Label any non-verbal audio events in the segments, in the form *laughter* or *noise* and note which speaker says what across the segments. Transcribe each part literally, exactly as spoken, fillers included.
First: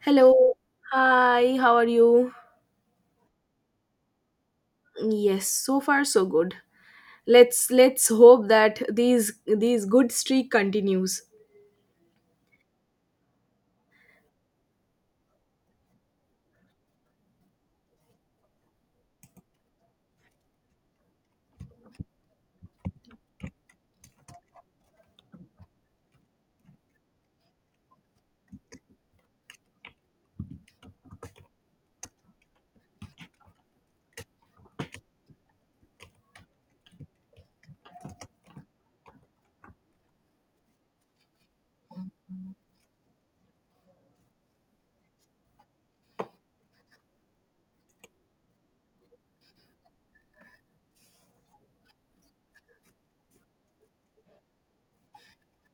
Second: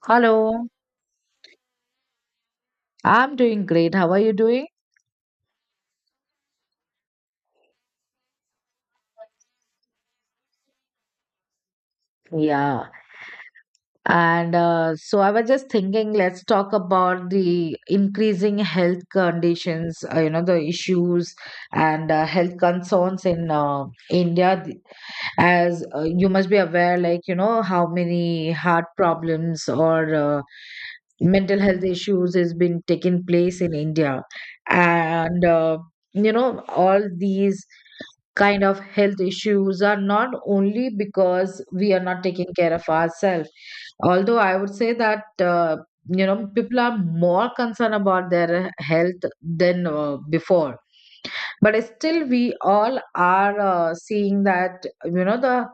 Speaker 1: Hello.
Speaker 2: Hello.
Speaker 1: Hi, how are you?
Speaker 2: I'm doing great. How are you doing?
Speaker 1: Yes, so far so good. Let's let's hope that these these good streak continues.
Speaker 2: Yeah. And uh, so I was just thinking, let's talk about the increasing health conditions, uh, you know, the issues and uh, health concerns in uh, India. th- As uh, you must be aware, like, you know, how many heart problems or uh, mental health issues has been taking place in India. And, uh, you know, all these. Kind of health issues are not only because we are not taking care of ourselves. Although I would say that, uh, you know, people are more concerned about their health than uh, before. But still, we all are uh, seeing that, you know, the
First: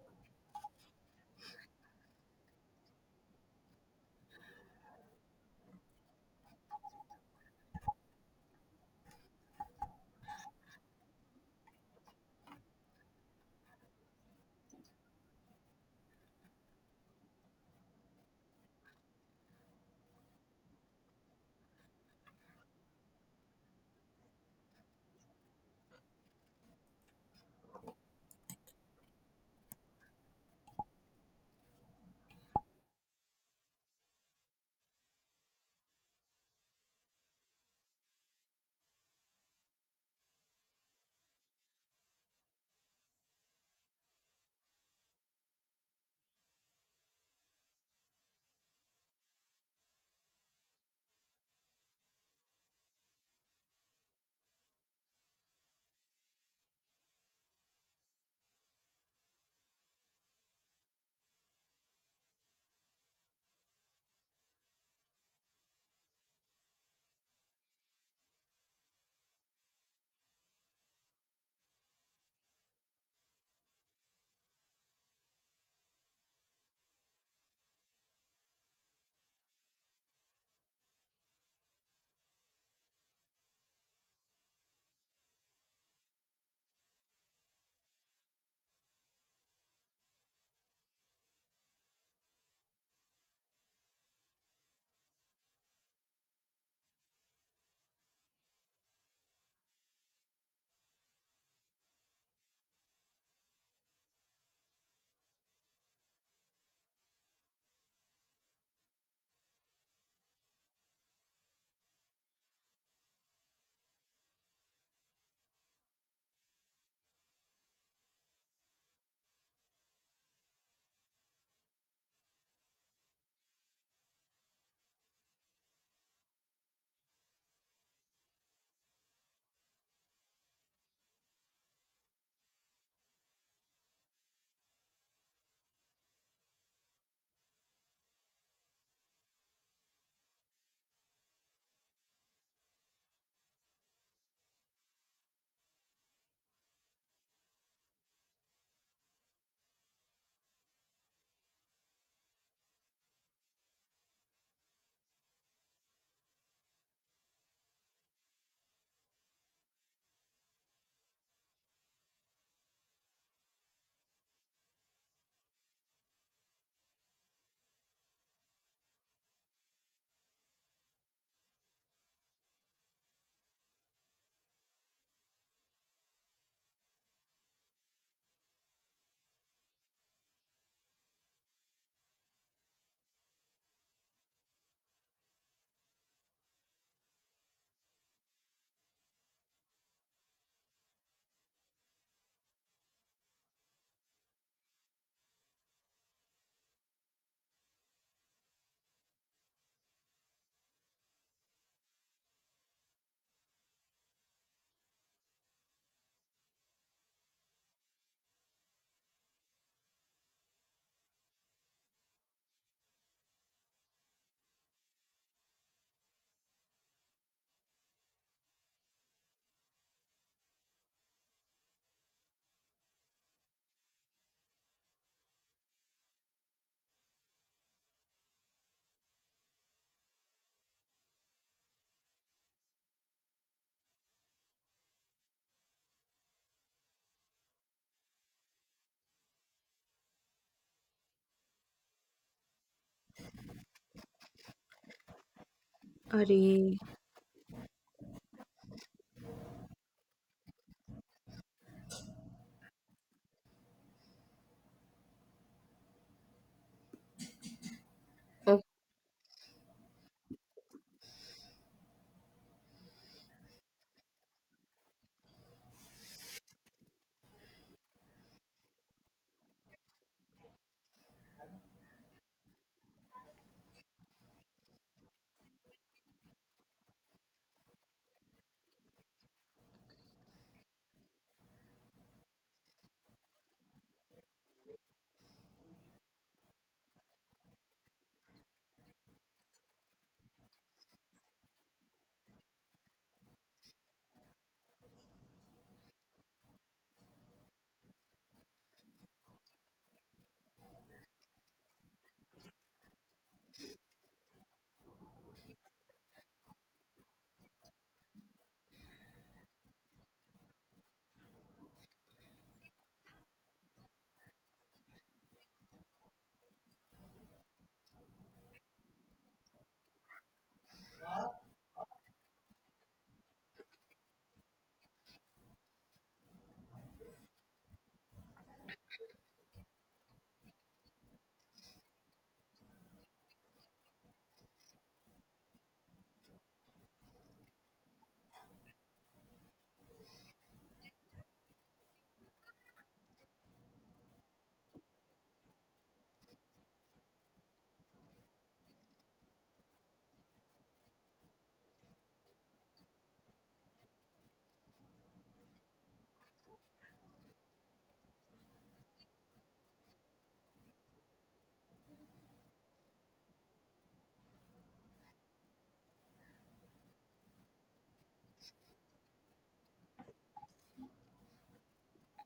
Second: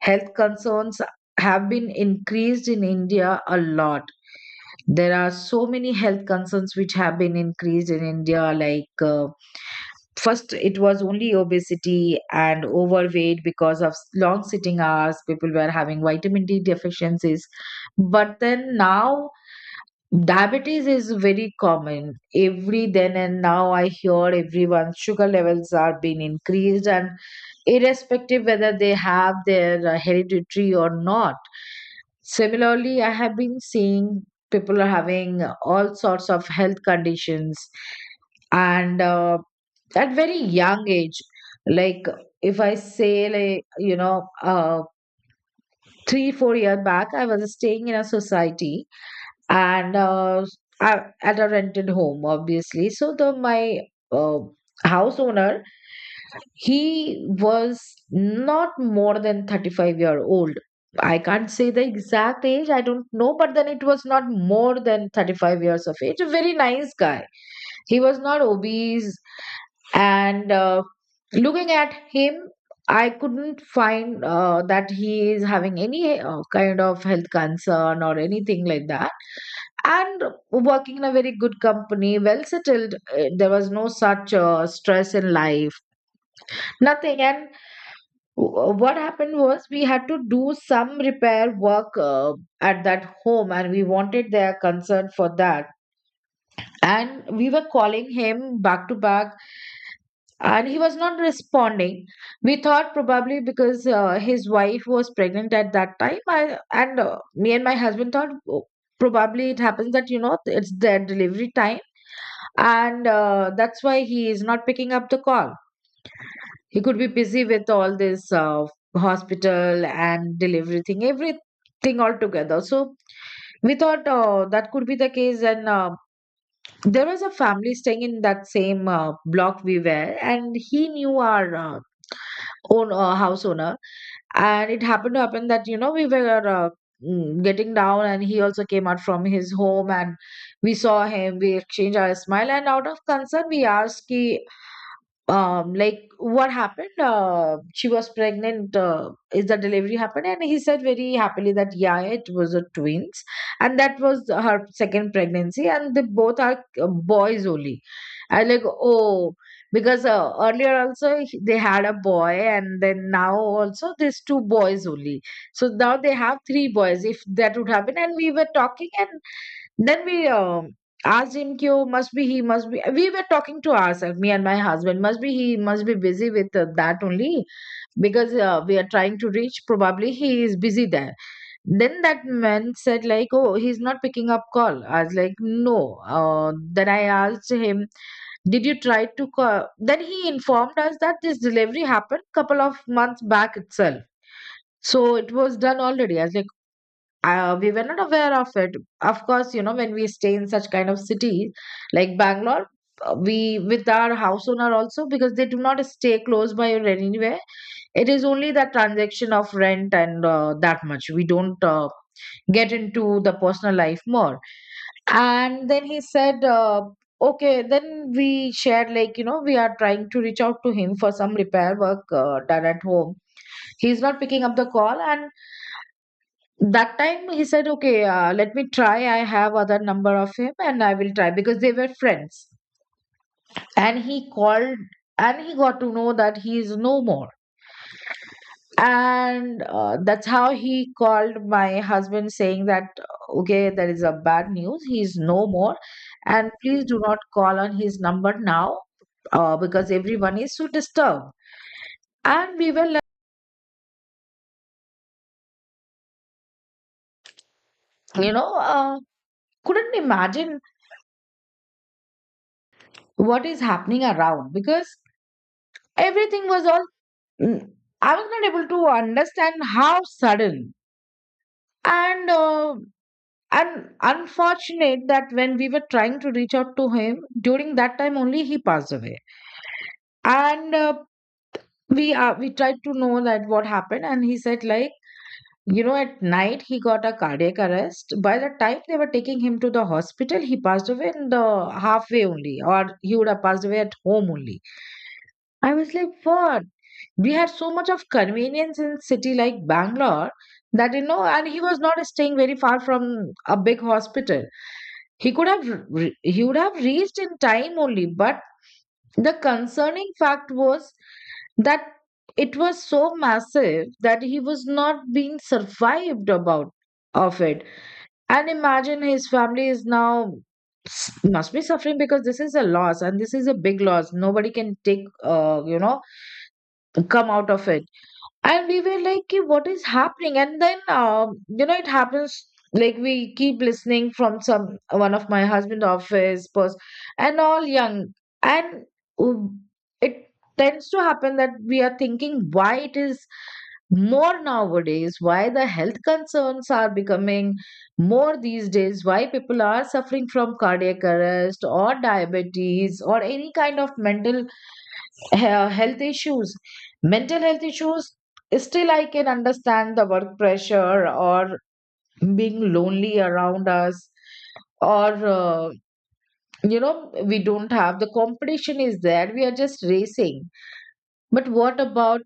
Speaker 2: health concerns have been increased in India a lot. There are so many health concerns which have been increased in India, like uh, first it was only obesity and overweight because of long sitting hours people were having vitamin d deficiencies. But then now diabetes is very common. Every then and now I hear everyone's sugar levels are being increased, and irrespective whether they have their uh, hereditary or not. Similarly, I have been seeing people are having all sorts of health conditions, and uh, at very young age. Like if I say like you know uh, three four year back, I was staying in a society, and uh, I, at a rented home, obviously. So the my uh, house owner, he was not more than thirty-five year old. I can't say the exact age, I don't know, but then it was not more than thirty-five years of age. A very nice guy, he was not obese, and uh, looking at him, I couldn't find uh, that he is having any uh, kind of health concern or anything like that, and working in a very good company, well settled. Uh, there was no such uh, stress in life, nothing. And Wh- what happened was, we had to do some repair work uh, at that home, and we wanted their concern for that, and we were calling him back to back, and he was not responding. We thought probably because uh, his wife was pregnant at that time. I, and uh, Me and my husband thought, "Oh, probably it happens that you know it's their delivery time, and uh, that's why he is not picking up the call. He could be busy with all this uh, hospital and delivery thing, everything all together." So we thought uh, that could be the case. And uh, There was a family staying in that same uh, block we were, and he knew our uh, own uh, house owner. And it happened to happen that, you know, we were uh, mm, getting down, and he also came out from his home, and we saw him, we exchanged our smile, and out of concern, we asked, ki, um like what happened, uh, she was pregnant, uh, is the delivery happened? And he said very happily that yeah, it was a twins, and that was her second pregnancy, and they both are uh, boys only. I like, oh, because uh, earlier also he- they had a boy, and then now also there's two boys only, so now they have three boys, if that would happen. And we were talking and. Then we um, asked him, "Kyo must be he must be." We were talking to ourselves, me and my husband. "Must be he must be busy with uh, that only, because uh, we are trying to reach. Probably he is busy there." Then that man said like, "Oh, he's not picking up call." I was like, "No." Uh, then I asked him, "Did you try to call?" Then he informed us that this delivery happened couple of months back itself. So it was done already. I was like, uh, we were not aware of it. Of course, you know, when we stay in such kind of city like Bangalore, uh, we with our house owner also, because they do not stay close by or anywhere, it is only the transaction of rent, and uh, that much we don't uh, get into the personal life more. And then he said, uh, okay. Then we shared like, you know, we are trying to reach out to him for some repair work uh, done at home, he's not picking up the call. And that time he said, okay, uh, let me try, I have other number of him and I will try, because they were friends. And he called, and he got to know that he is no more. And uh, That's how he called my husband saying that, okay, there is a bad news, he is no more, and
Speaker 1: Arey.
Speaker 2: please do not call on his number now, uh, because everyone is so disturbed. And we were like, you know
Speaker 1: Oh,
Speaker 2: uh, couldn't imagine what is happening around, because everything was all Mm, I was not able to understand how sudden and uh, and unfortunate that when we were trying to reach out to him, during that time only he passed away. And uh, we uh, we tried to know that what happened, and he said like, you know, at night he got a cardiac arrest. By the time they were taking him to the hospital, he passed away in the halfway only, or he would have passed away at home only. I was like, what? We had so much of convenience in city like Bangalore, that you know, and he was not staying very far from a big hospital. He could have re- he would have reached in time only, but the concerning fact was that it was so massive that he was not being survived about of it. And imagine his family is now s- must be suffering, because this is a loss and this is a big loss. Nobody can take, uh, you know, come out of it. And we were like, "Ki, what is happening?" And then, um, you know, it happens, like we keep listening from some, one of my husband office pers- and all young, and um, it tends to happen that we are thinking, why it is more nowadays, why the health concerns are becoming more these days, why people are suffering from cardiac arrest or diabetes or any kind of mental uh, health issues, mental health issues. Still I can understand the work pressure or being lonely around us, or uh, you know we don't have, the competition is there, we are just racing. But what about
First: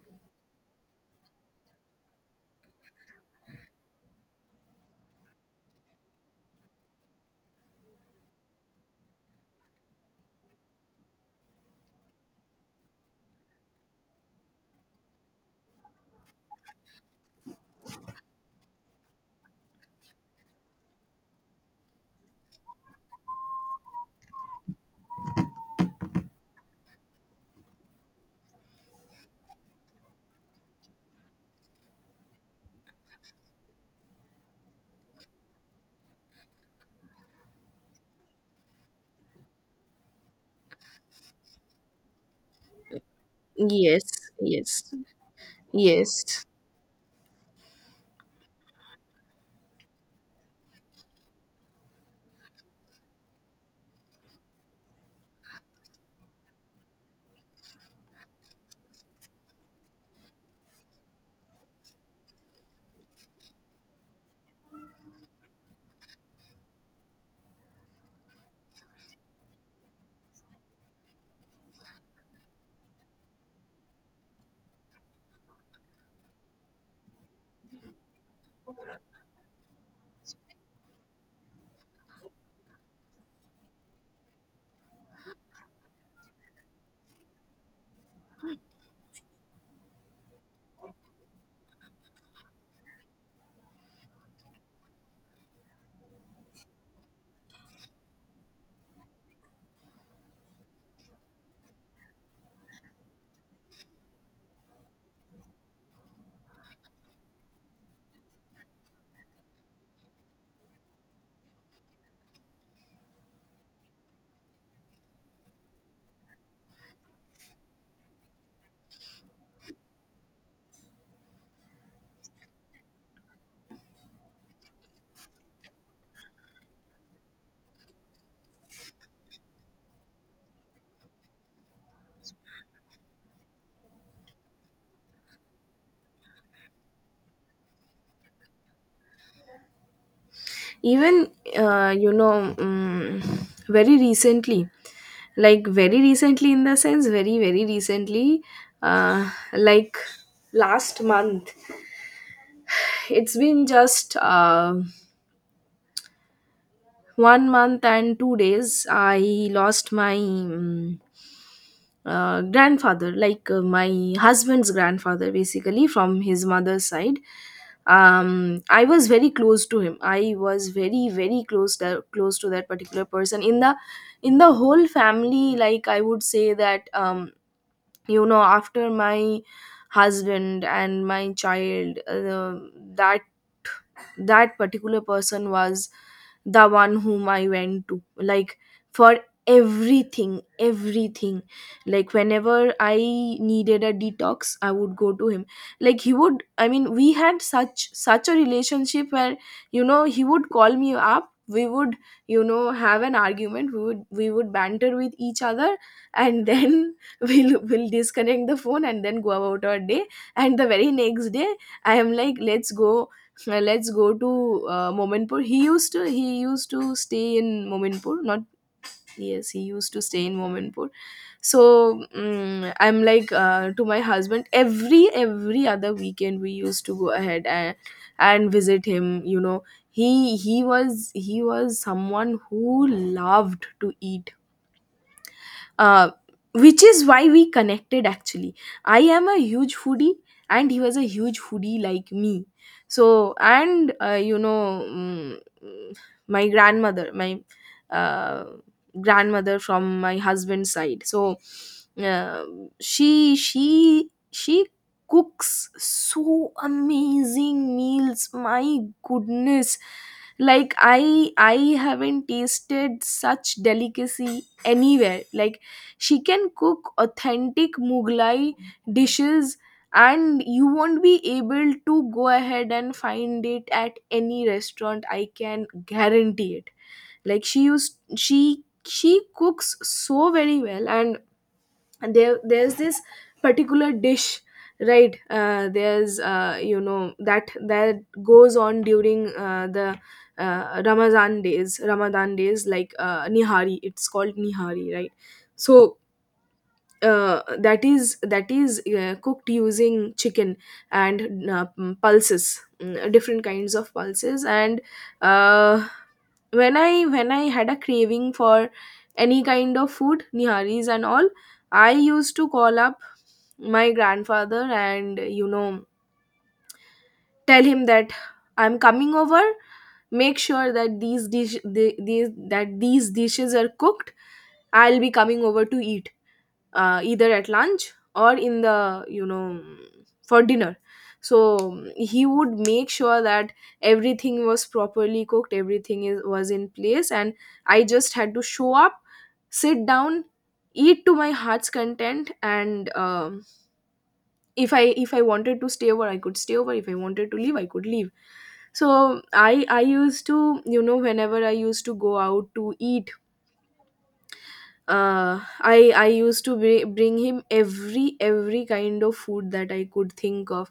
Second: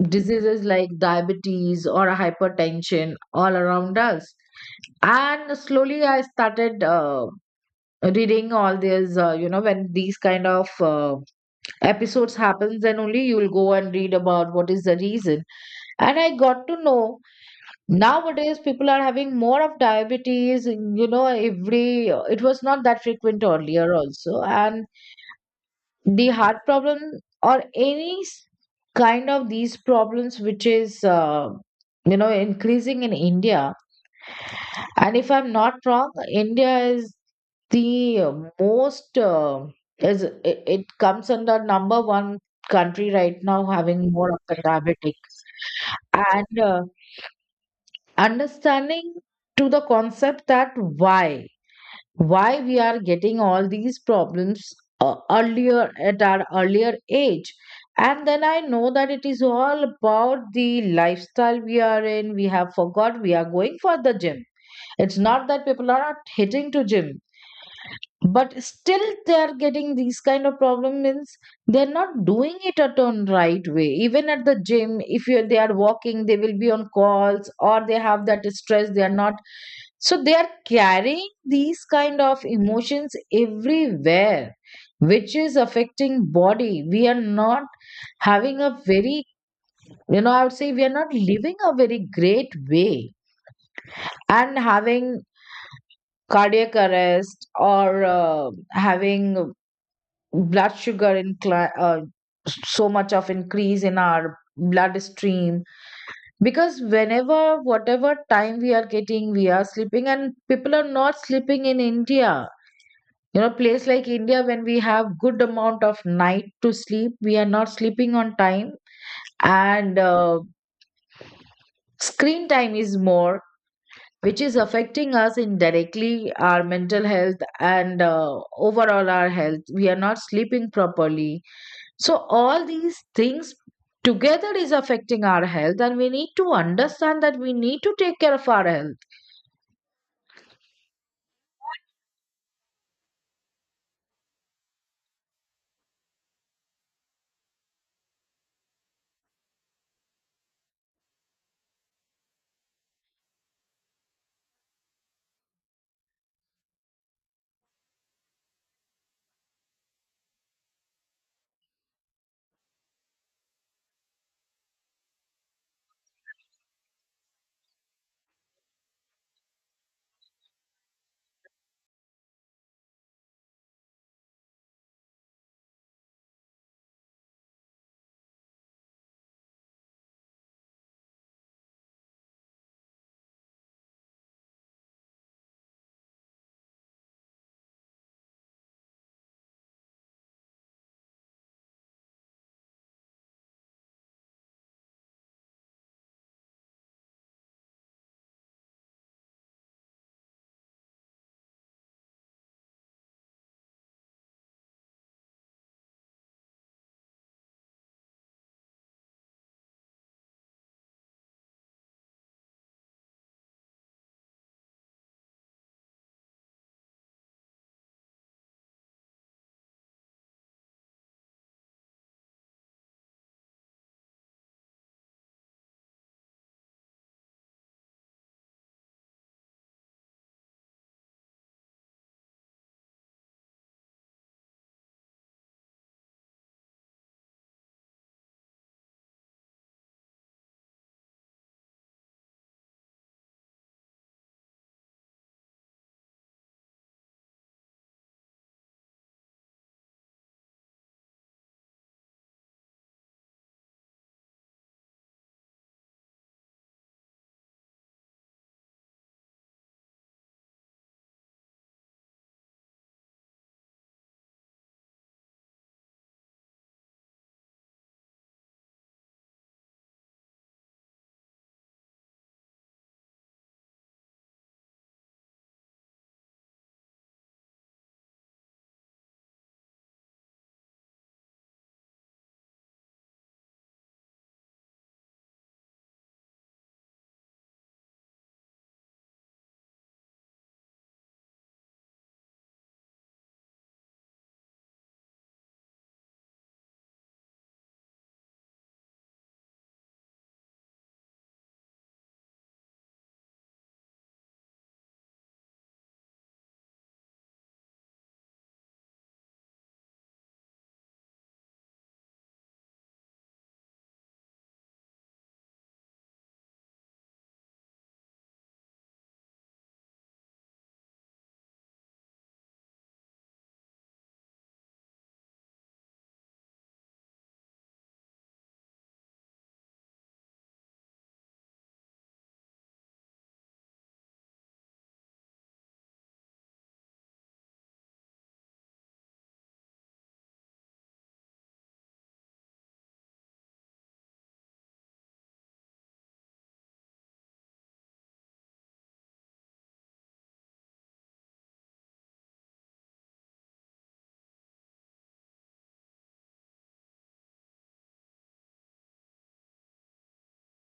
Speaker 2: diseases like diabetes or hypertension all around us? And slowly I started uh, reading all these, uh, you know when these kind of uh, episodes happens, then only you will go and read about what is the reason. And I got to know, nowadays people are having more of diabetes, you know, every it was not that frequent earlier also. And the heart problem or any s- kind of these problems which is uh, you know increasing in India. And if I'm not wrong, India is the uh, most uh, is it, it comes under number one country right now
Speaker 1: yes,
Speaker 2: having more of the
Speaker 1: yes,
Speaker 2: diabetic.
Speaker 1: yes.
Speaker 2: And uh, Understanding to the concept that why why we are getting all these problems uh, earlier, at our earlier age. And then I know that it is all about the lifestyle we are in. We have forgot. We are going for the gym, it's not that people are not hitting to gym, but still they are getting these kind of problem, means they're not doing it at on right way. Even at the gym, if you, they are walking, they will be on calls, or they have that stress, they are not, so they are carrying these kind of emotions everywhere, which is affecting body. We are not having a very, you know, I would say we are not living a very great way, and having cardiac arrest or uh, having blood sugar incline, uh, so much of increase in our bloodstream. Because whenever, whatever time we are getting, we are sleeping, and people are not sleeping in India. You know, place like India, when we have good amount of night to sleep, we are not sleeping on time. And uh, screen time is more, which is affecting us indirectly, our mental health, and uh, overall our health, we are not sleeping properly. So all these things together is affecting our health, and we need to understand that we need to take care of our health.
Speaker 1: Even uh, you know, um, very recently, like very recently in the sense, very very recently, uh, like last month. It's been just uh, one month and two days. I lost my. um, uh, grandfather, like uh, my husband's grandfather, basically from his mother's side. Um, I was very close to him. I was very, very close to, close to that particular person in the in the whole family. Like I would say that um, you know, after my husband and my child, uh, that that particular person was the one whom I went to like for everything everything, like whenever I needed a detox I would go to him. Like he would I mean, we had such such a relationship where you know he would call me up, we would you know have an argument, we would we would banter with each other, and then *laughs* we'll we'll disconnect the phone and then go about our day. And the very next day I am like, let's go uh, let's go to uh, Mominpur. He used to he used to stay in Mominpur. Not Yes, he used to stay in Mominpur. So mm I'm like, uh, to my husband, every every other weekend we used to go ahead and and visit him. You know he he was he was someone who loved to eat, uh, which is why we connected. Actually, I am a huge foodie and he was a huge foodie like me, so. And uh, you know mm, mm, my grandmother my uh, grandmother from my husband's side, so uh, she she she cooks so amazing meals, my goodness. Like i i haven't tasted such delicacy anywhere. Like, she can cook authentic Mughlai dishes and you won't be able to go ahead and find it at any restaurant. I can guarantee it. Like, she used she she cooks so very well. And there there's this particular dish, right? uh, there's uh, you know that that goes on during uh, the uh, ramadan days ramadan days, like uh, nihari. It's called nihari, right? So uh, that is that is uh, cooked using chicken and uh, mm, pulses mm, different kinds of pulses. And uh, when i when i had a craving for any kind of food, niharis and all, I used to call up my grandfather and you know tell him that I'm coming over. Make sure that these dish the, these that these dishes are cooked, I'll be coming over to eat uh, either at lunch or in the you know for dinner. So he would make sure that everything was properly cooked, everything is, was in place, and I just had to show up, sit down, eat to my heart's content. And um, if i if i wanted to stay over I could stay over, if I wanted to leave I could leave. So i i used to you know whenever I used to go out to eat, uh i i used to bring, bring him every every kind of food that I could think of.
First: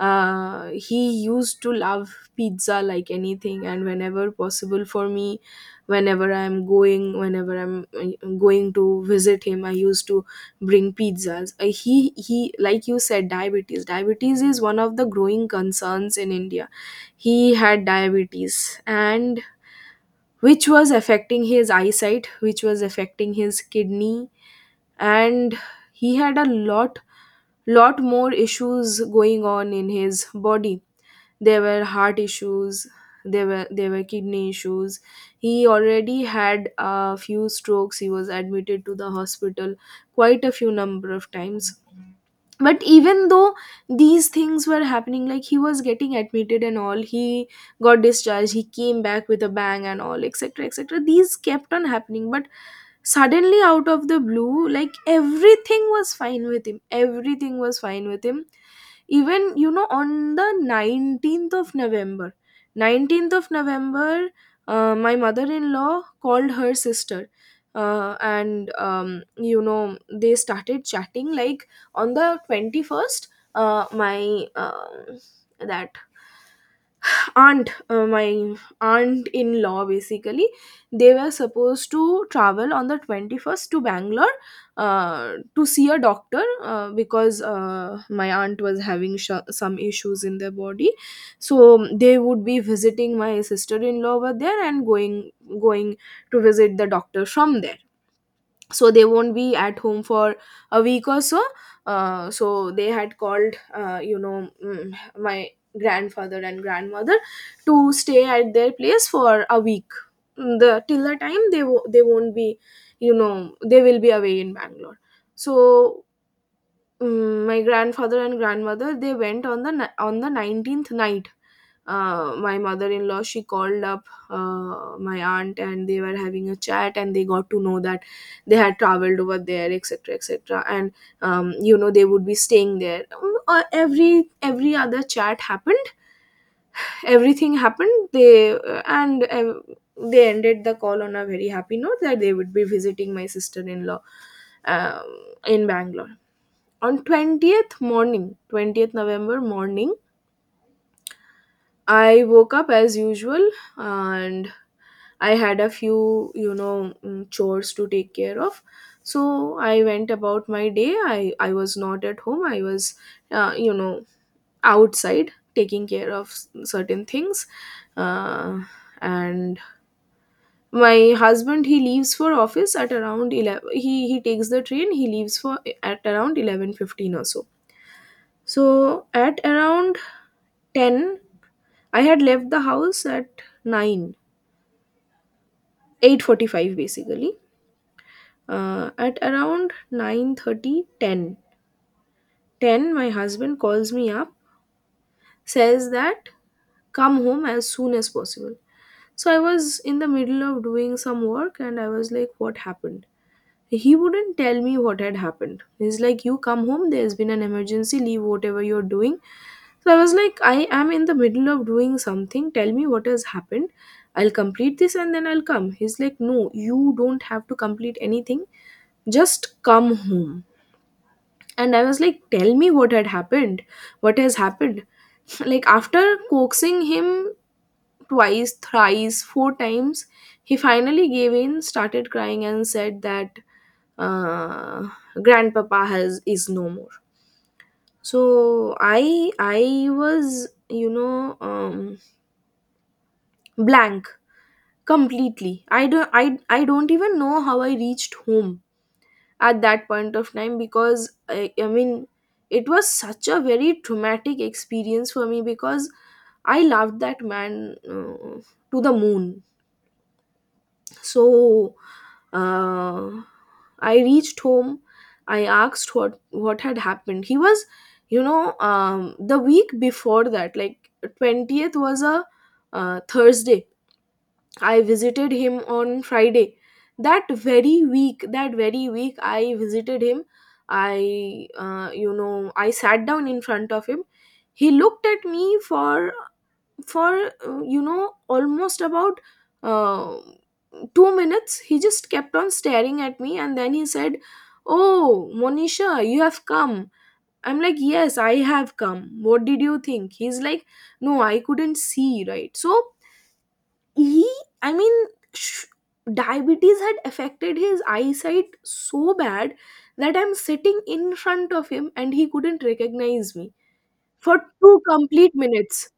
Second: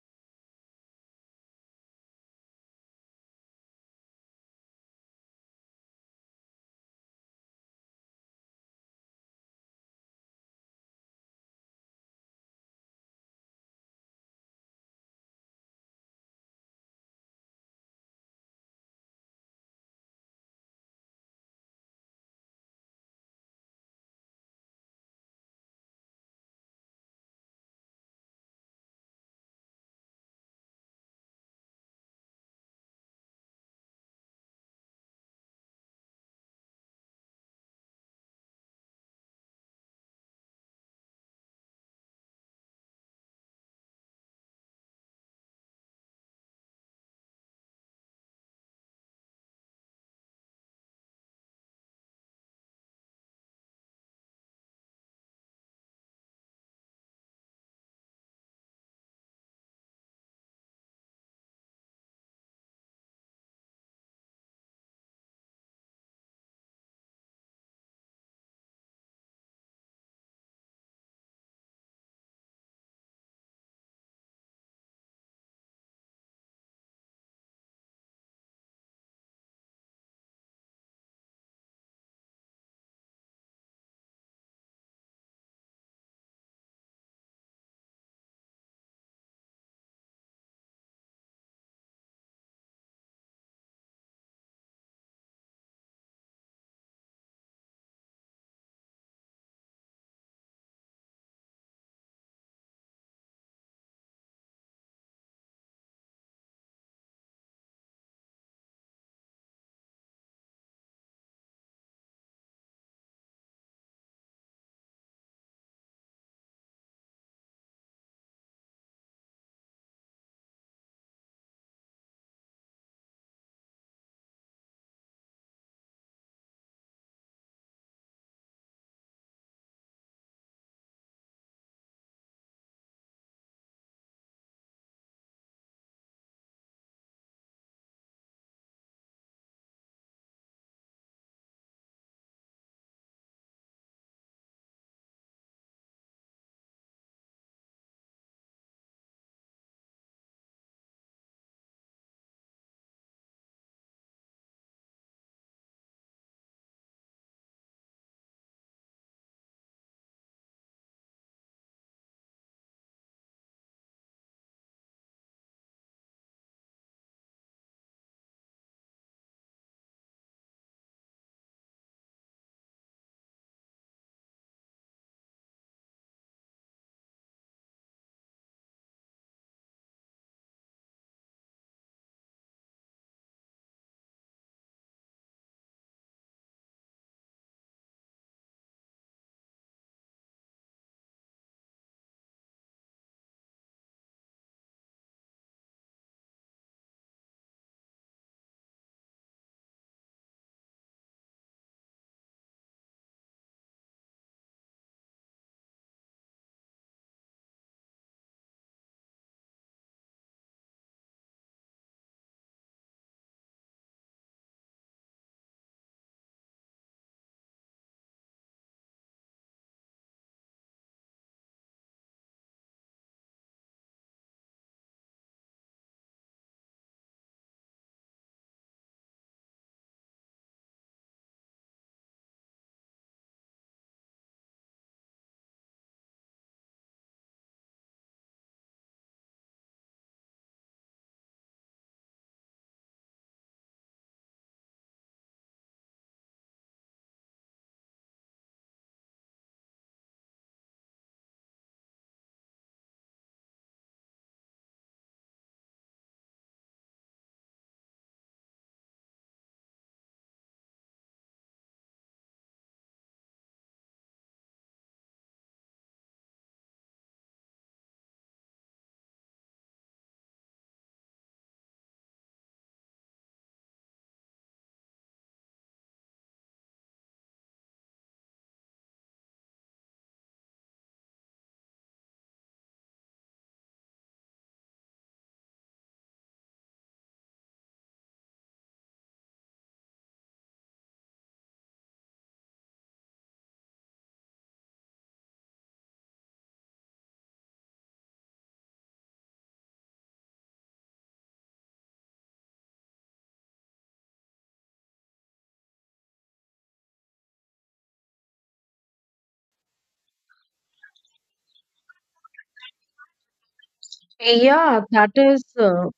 Speaker 1: uh He used to love pizza like anything, and whenever possible for me, whenever i'm going whenever I'm uh, going to visit him, I used to bring pizzas. Uh, he he like you said, diabetes diabetes is one of the growing concerns in india. He had diabetes, and which was affecting his eyesight, which was affecting his kidney. And he had a lot lot more issues going on in his body. There were heart issues, there were there were kidney issues. He already had a few strokes, he was admitted to the hospital quite a few number of times. But even though these things were happening, like he was getting admitted and all, he got discharged, he came back with a bang and all, etc, etc, these kept on happening. But suddenly, out of the blue, like everything was fine with him, everything was fine with him, even you know on the nineteenth of november, nineteenth of november, uh, my mother-in-law called her sister, uh, and um, you know they started chatting. Like, on the twenty-first, uh, my um that aunt uh, my aunt in law basically, they were supposed to travel on the twenty-first to bangalore uh, to see a doctor, uh, because uh, my aunt was having sh- some issues in their body. So they would be visiting my sister in law over there and going, going to visit the doctor from there. So they won't be at home for a week or so, uh, so they had called uh, you know mm, my grandfather and grandmother to stay at their place for a week. Mm, the Till the time they wo- they won't be you know they will be away in bangalore, so. Mm, my grandfather and grandmother, they went on the ni- on the nineteenth night. Uh, my mother-in-law, she called up uh, my aunt, and they were having a chat, and they got to know that they had traveled over there, etc, etc. And um, you know they would be staying there. Mm, uh, every every other chat happened, everything happened, they uh, and uh, they ended the call on a very happy note, that they would be visiting my sister-in-law, um, in bangalore. On twentieth morning, twentieth november morning, I woke up as usual. And I had a few you know mm, chores to take care of, so I went about my day. I i was not at home, I was uh, you know outside taking care of s- certain things. uh, and my husband, he leaves for office at around eleven, he he takes the train. He leaves for at around eleven fifteen or so. So at around ten, I had left the house at nine, eight forty-five basically. Uh, at around nine thirty, 10, ten, my husband calls me up, says that, come home as soon as possible. So I was in the middle of doing some work, and I was like, what happened? He wouldn't tell me what had happened. He's like, "You come home, there's been an emergency, leave whatever you're doing." So I was like, "I am in the middle of doing something, tell me what has happened. I'll complete this and then I'll come." He's like, "No, you don't have to complete anything, just come home." And I was like, "Tell me what had happened. What has happened?" *laughs* *sniffs* Like, after coaxing him twice, thrice, four times, he finally gave in, started crying, and said that uh, grandpapa has is no more. So i i was, you know um, blank completely. I don't I, I don't even know how I reached home at that point of time, because I, I mean it was such a very traumatic experience for me, because I loved that man, uh, to the moon. So uh, I reached home. I asked what what had happened. He was, you know, um, the week before that, like, twentieth was a uh, Thursday. I visited him on Friday. That very week, that very week, I visited him. I, uh, you know, I sat down in front of him. He looked at me for for uh, you know almost about uh, two minutes. He just kept on staring at me, and then he said, "Oh, monisha, you have come." I'm like, "Yes, I have come, what did you think?" He's like, "No, I couldn't see, right?" So, he I mean, sh- diabetes had affected his eyesight so bad that I'm sitting in front of him and he couldn't recognize me, for two
Speaker 2: Yeah, that
Speaker 1: complete
Speaker 2: is, uh,
Speaker 1: minutes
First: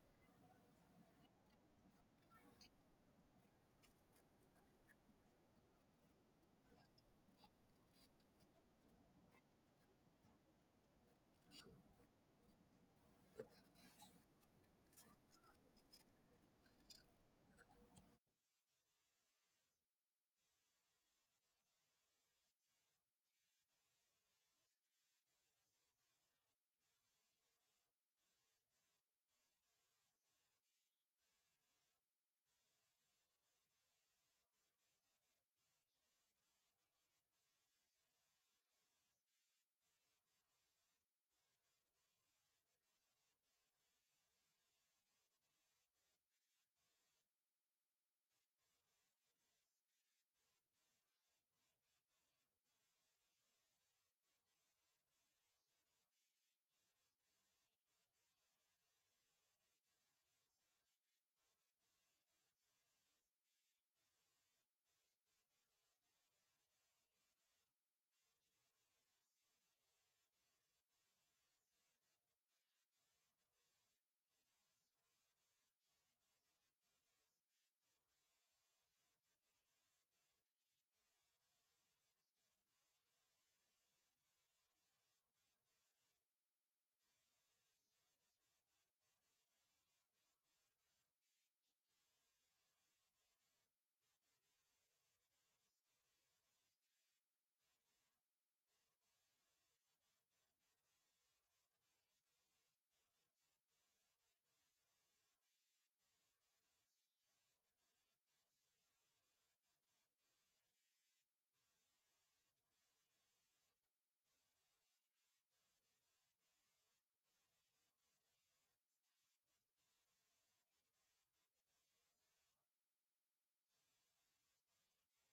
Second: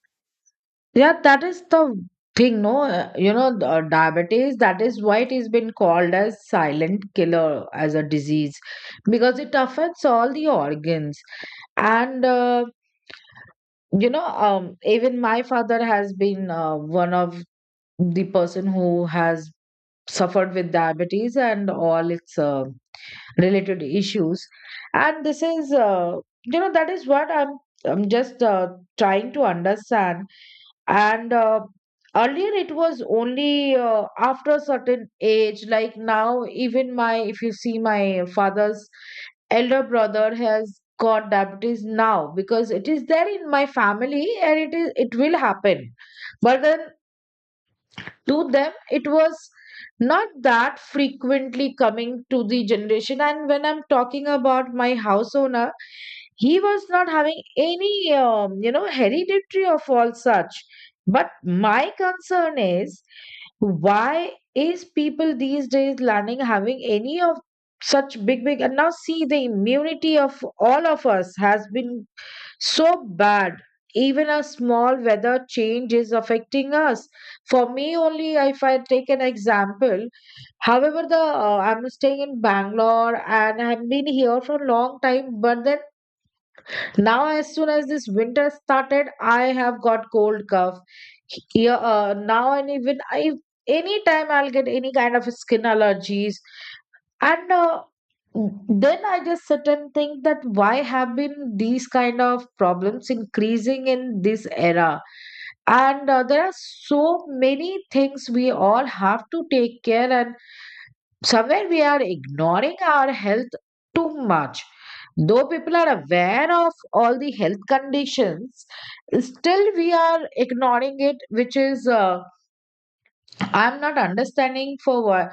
Speaker 2: yeah, that is the thing, no? Uh, You know, the, uh, diabetes, that is why it has been called as silent killer as a disease, because it affects all the organs. And, uh, you know, um, even my father has been uh, one of the person who has suffered with diabetes and all its. Uh, related issues. And this is uh, you know that is what i'm i'm just uh, trying to understand. And uh, earlier it was only uh, after a certain age. Like now, even my if you see my father's elder brother has got diabetes now, because it is there in my family and it is it will happen. But then, to them it was not that frequently coming to the generation. And when I'm talking about my house owner, he was not having any um, you know hereditary of all such. But my concern is, why is people these days learning having any of such big big. And now see, the immunity of all of us has been so bad. Even a small weather change is affecting us. For me, only if I take an example. However, the uh, I'm staying in Bangalore and I've been here for a long time. But then now, as soon as this winter started, I have got cold cough. Here, uh, now and even I. Anytime I'll get any kind of skin allergies, and uh, then I just sit and think that why have been these kind of problems increasing in this era. And uh, there are so many things we all have to take care, and somewhere we are ignoring our health too much, though people are aware of all the health conditions. Still we are ignoring it, which is uh, I'm not understanding for what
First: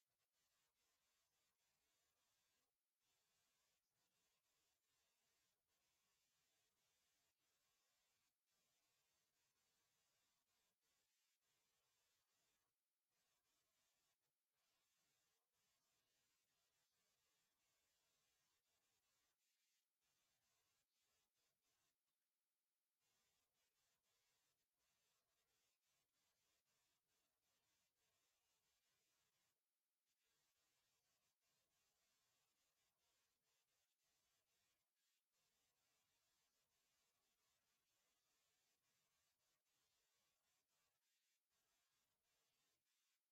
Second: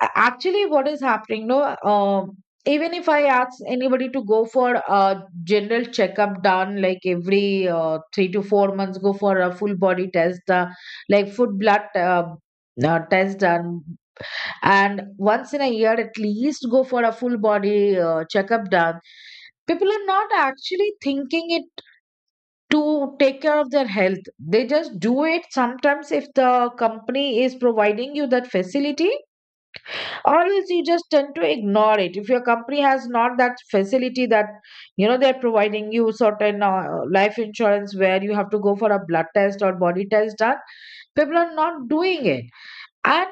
Speaker 2: actually what is happening. No, um, even if I ask anybody to go for a general checkup done, like every uh, three to four months, go for a full body test, uh, like food blood uh, uh, test done, and once in a year at least go for a full body uh, checkup done. People are not actually thinking it to take care of their health. They just do it sometimes if the company is providing you that facility, or else you just tend to ignore it. If your company has not that facility, that you know they're providing you certain uh, life insurance where you have to go for a blood test or body test done, people are not doing it. And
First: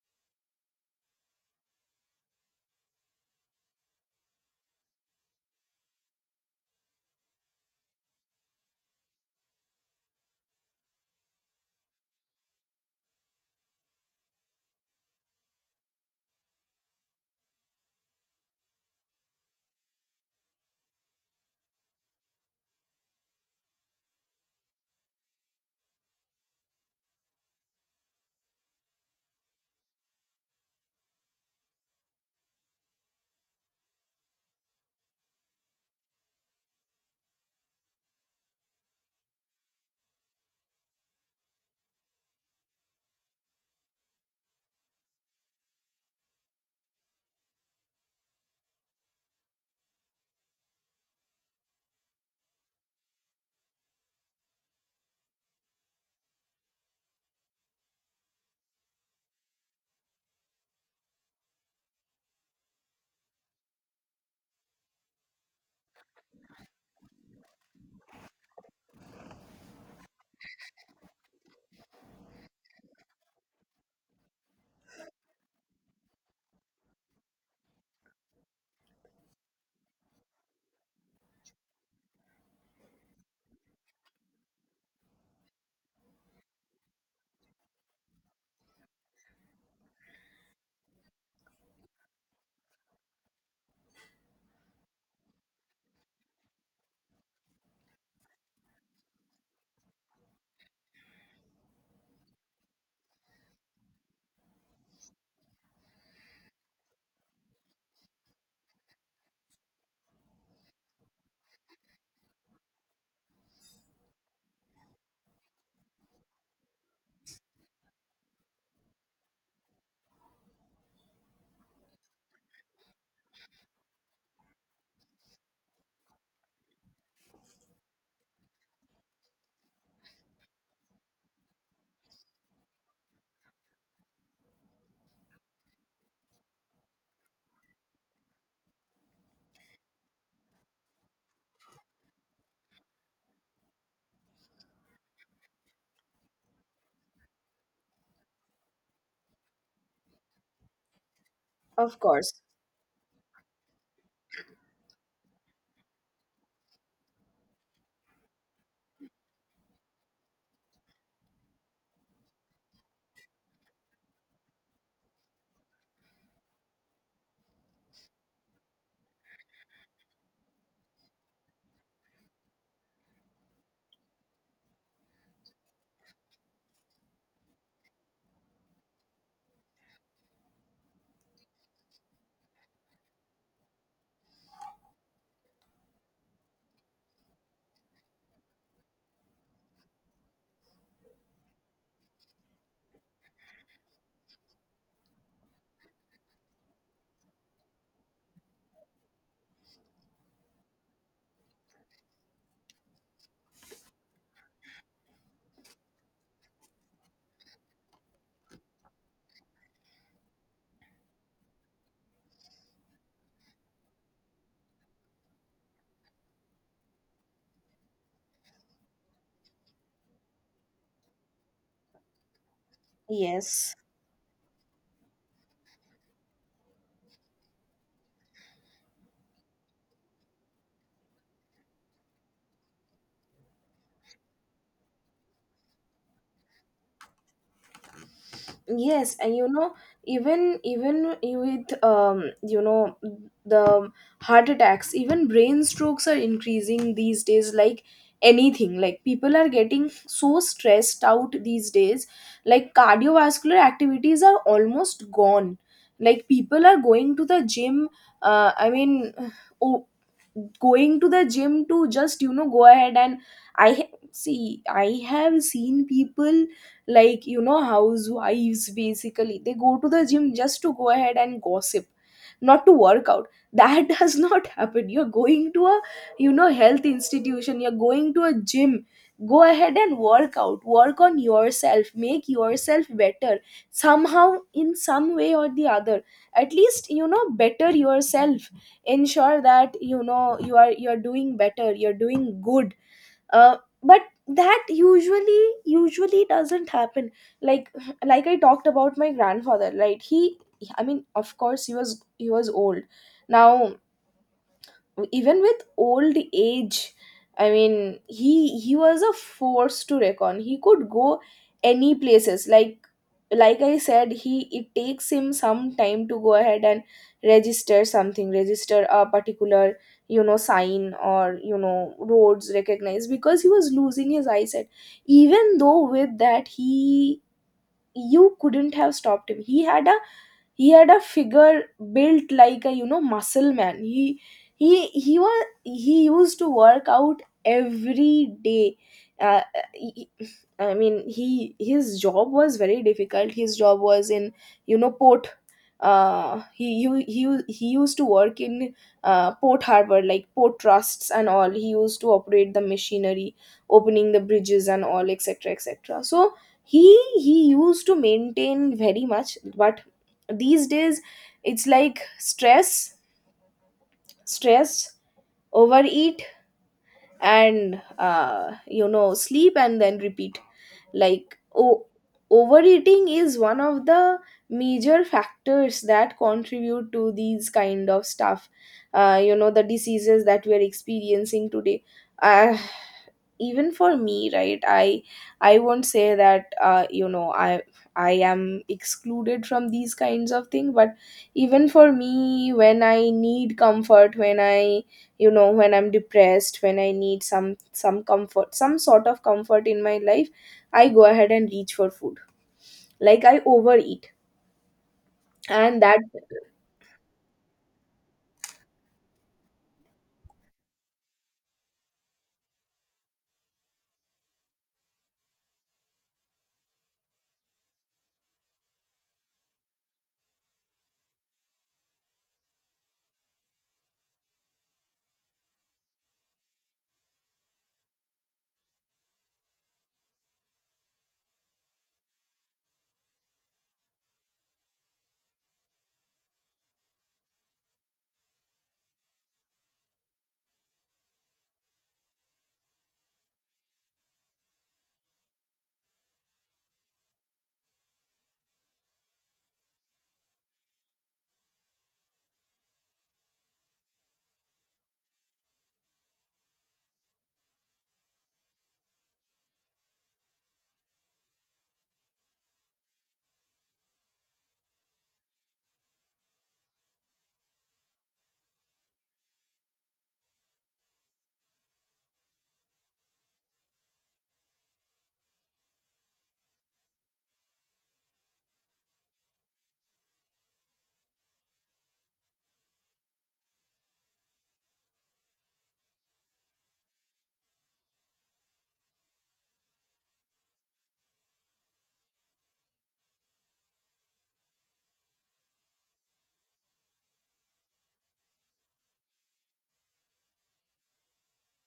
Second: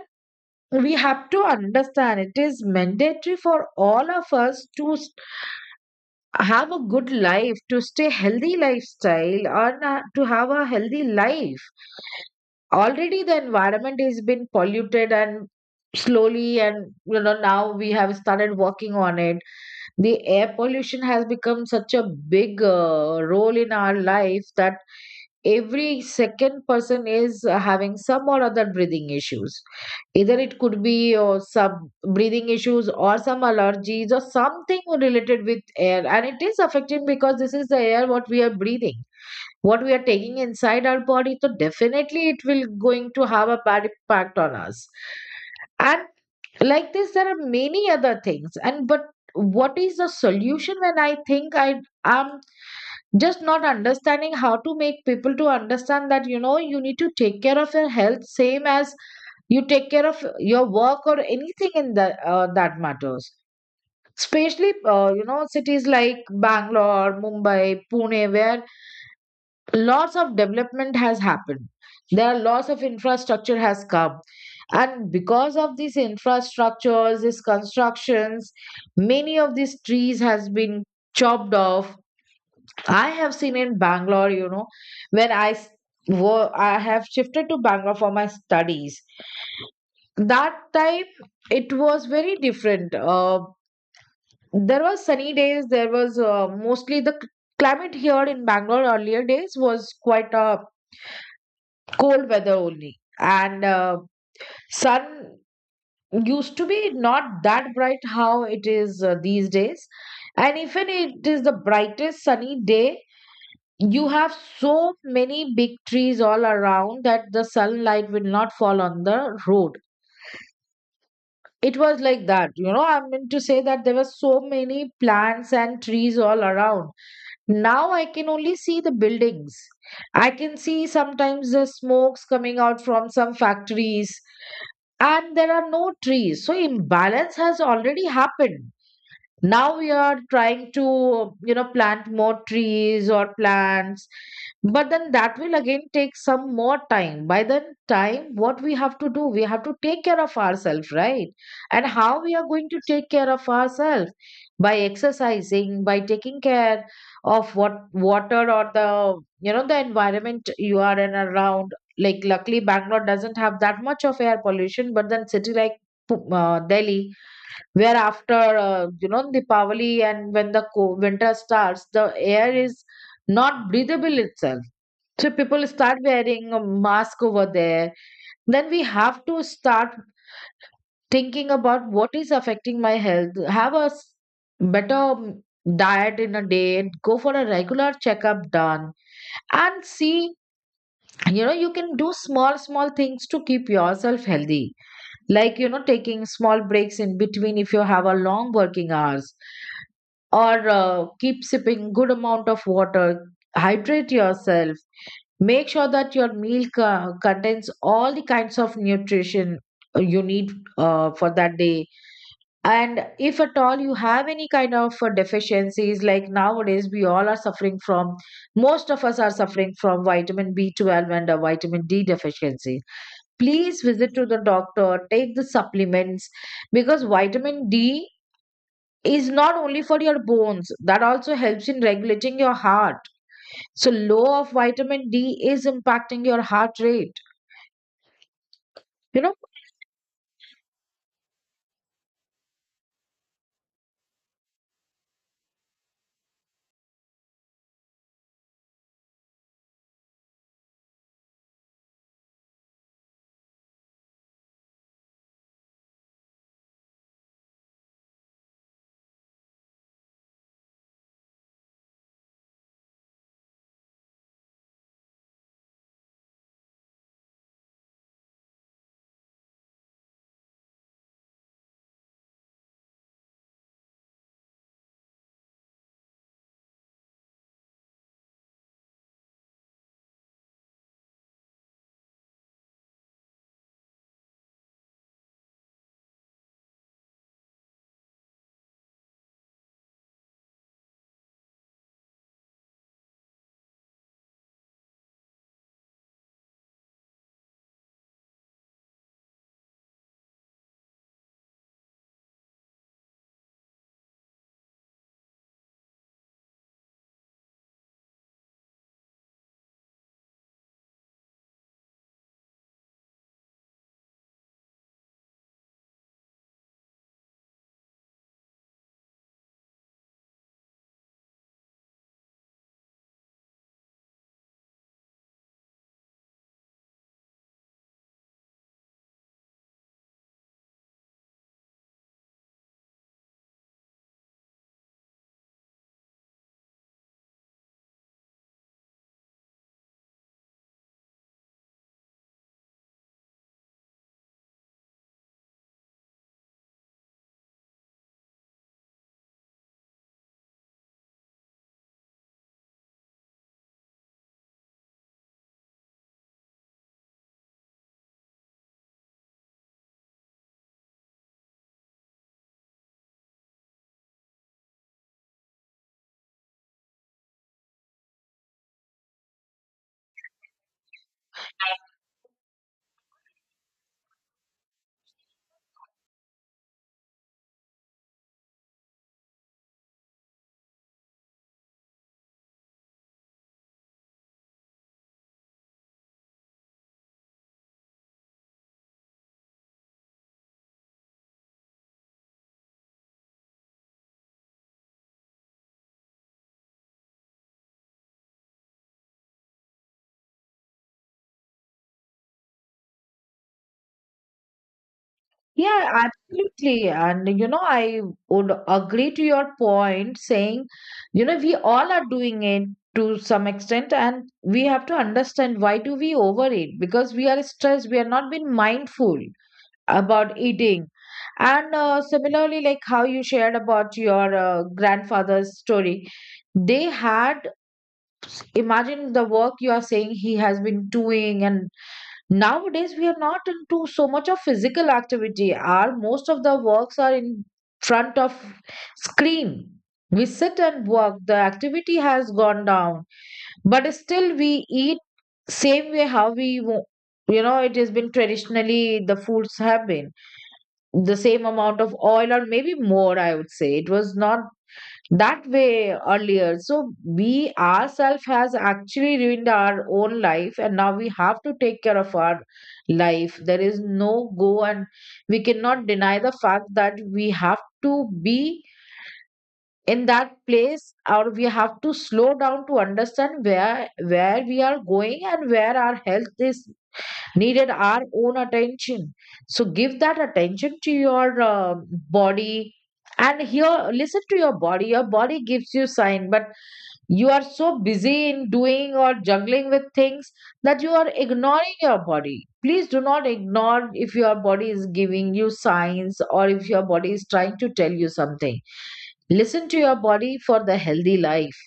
Speaker 2: we have to understand, it is mandatory for all of us to s- have a good life, to stay healthy lifestyle, or uh, to have a healthy life. Already the environment has been polluted, and slowly, and you know now we have started working on it. The air pollution has become such a big uh, role in our life that every second person is uh, having some or other breathing issues. Either it could be or some breathing issues or some allergies or something related with air, and it is affecting because this is the air what we are breathing, what we are taking inside our body. So definitely it will going to have a bad impact on us. And like this, there are many other things, and but what is the solution? When I think, I am just not understanding how to make people to understand that you know you need to take care of your health same as you take care of your work or anything in the uh, that matters. Especially uh, you know cities like Bangalore, Mumbai, Pune, where lots of development has happened, there are lots of infrastructure has come. And because of these infrastructures, these constructions, many of these trees has been chopped off. I have seen in Bangalore, you know when i s- wo- I have shifted to Bangalore for my studies, that time it was very different. Uh, there was sunny days, there was uh, mostly the c- climate here in Bangalore earlier days was quite a cold weather only. And uh, sun used to be not that bright, how it is uh, these days. And even it is the brightest sunny day, you have so many big trees all around that the sunlight will not fall on the road. It was like that, you know I meant to say that there were so many plants and trees all around. Now I can only see the buildings. I can see sometimes the smokes coming out from some factories, and there are no trees. So imbalance has already happened. Now we are trying to you know plant more trees or plants, but then that will again take some more time. By the time, what we have to do, we have to take care of ourselves, right? And
Speaker 1: Of
Speaker 2: how we
Speaker 1: course.
Speaker 2: are going to take care of ourselves? By exercising, by taking care of what water, or the you know the environment you are in around. Like luckily Bangalore doesn't have that much of air pollution, but then city like Pu- uh, delhi, where after uh, you know Deepavali and when the co- winter starts, the air is not breathable itself. So people start wearing a mask over there. Then we have to start thinking about what is affecting my health. Have a s- better um, diet in a day. Go for a regular checkup done, and see. You know, you can do small small things to keep yourself healthy, like you know taking small breaks in between if you have a long working hours, or uh, keep sipping good amount of water, hydrate yourself, make sure that your meal co- contains all the kinds of nutrition uh, you need uh, for that day. And if at all you have any kind of uh, deficiencies, like nowadays we all are suffering from most of us are suffering from vitamin b twelve and uh, vitamin d deficiency.
Speaker 1: Yes.
Speaker 2: Please visit to the doctor, take the supplements, because vitamin d is not only for your bones, that also helps in regulating your heart. So low of vitamin d is impacting your heart rate,
Speaker 1: Yes,
Speaker 2: you know.
Speaker 1: and you know, even even with um, you know, the heart attacks, even brain strokes are increasing these days. Like anything, like people are getting so stressed out these days. Like, cardiovascular activities are almost gone. Like, people are going to the gym. Uh, I mean, *sighs* oh, going to the gym to just you know go ahead and, I ha- see, I have seen people, like, you know housewives basically, they go to the gym just to go ahead and gossip, not to work out. That *laughs* does not happen. You're going to a, you know health institution, you're going to a gym. Go ahead and work out, work on yourself, make yourself better somehow, in some way or the other. At least, you know better yourself, ensure that you know you are you're doing better, you're doing good. uh, but that usually usually doesn't happen. Like *laughs* like I talked about my grandfather, right? he I mean, of course he was he was old. Now, even with old age, I mean, he he was a force to reckon, he could go any places. like like I said, he it takes him some time to go ahead and register something, register a particular you know sign, or you know roads recognized, because he was losing his eyesight. Even though with that, he you couldn't have stopped him. He had a, he had a figure built like a, you know muscle man. He he he was he used to work out every day. uh, he- I mean, he his job was very difficult. His job was in, you know port. uh, he, he he he used to work in uh, port harbor, like port trusts and all. He used to operate the machinery, opening the bridges and all, etc, etc. So he he used to maintain very much. But these days, it's like, stress, stress, overeat, and uh, you know sleep and then repeat. Like, oh, overeating is one of the major factors that contribute to these kind of stuff, uh, you know the diseases that we are experiencing today. uh, Even for me, right, i i won't say that, uh, you know i i am excluded from these kinds of things. But even for me, when I need comfort, when i you know when I'm depressed, when I need some some comfort, some sort of comfort in my life, I go ahead and reach for food. Like, I overeat, and
Speaker 2: Yeah,
Speaker 1: that.
Speaker 2: absolutely. And you know, I would agree to your point, saying you know we all are doing it to some extent. And we have to understand, why do we overeat? Because we are stressed, we are not being mindful about eating. And uh, similarly, like how you shared about your uh, grandfather's story, they had, imagine the work you are saying he has been doing. And nowadays we are not into so much of physical activity, our most of the works are in front of screen. We sit and work, the activity has gone down, but still we eat same way, how we wo- you know it has been traditionally, the foods have been the same amount of oil, or maybe more I would say. It was not that way earlier. So we ourselves has actually ruined our own life, and now we have to take care of our life. There is no go, and we cannot deny the fact that we have to be in that place, or we have to slow down to understand where where we are going, and where our health is needed our own attention. So give that attention to your uh, body. And here, listen to your body. Your body gives you sign, but you are so busy in doing or juggling with things that you are ignoring your body. Please do not ignore, if your body is giving you signs, or if your body is trying to tell you something, listen to your body for the healthy life.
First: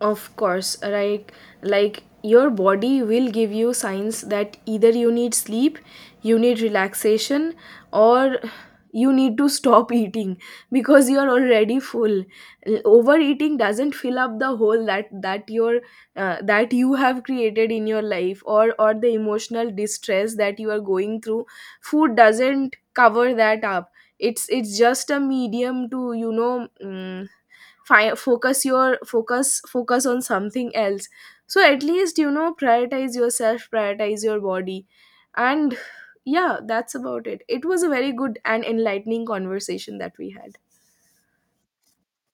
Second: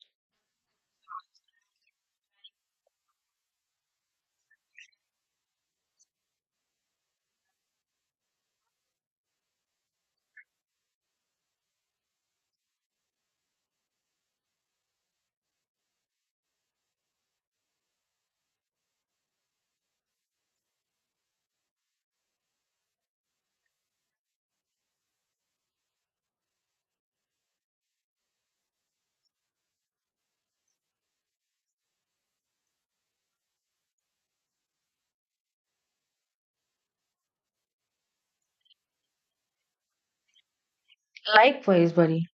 Speaker 1: Of course, right? Like, your body will give you signs that either you need sleep, you need relaxation, or you need to stop *laughs* eating because you are already full. L- Overeating doesn't fill up the hole that that your uh, that you have created in your life, or or the emotional distress that you are going through. Food doesn't cover that up. It's it's just a medium to, you know mm, fi- focus your focus focus on something else. So at least, you know prioritize yourself, prioritize your body. And yeah, that's about it. It was a very good and enlightening conversation that we had.
Speaker 2: Likewise, buddy.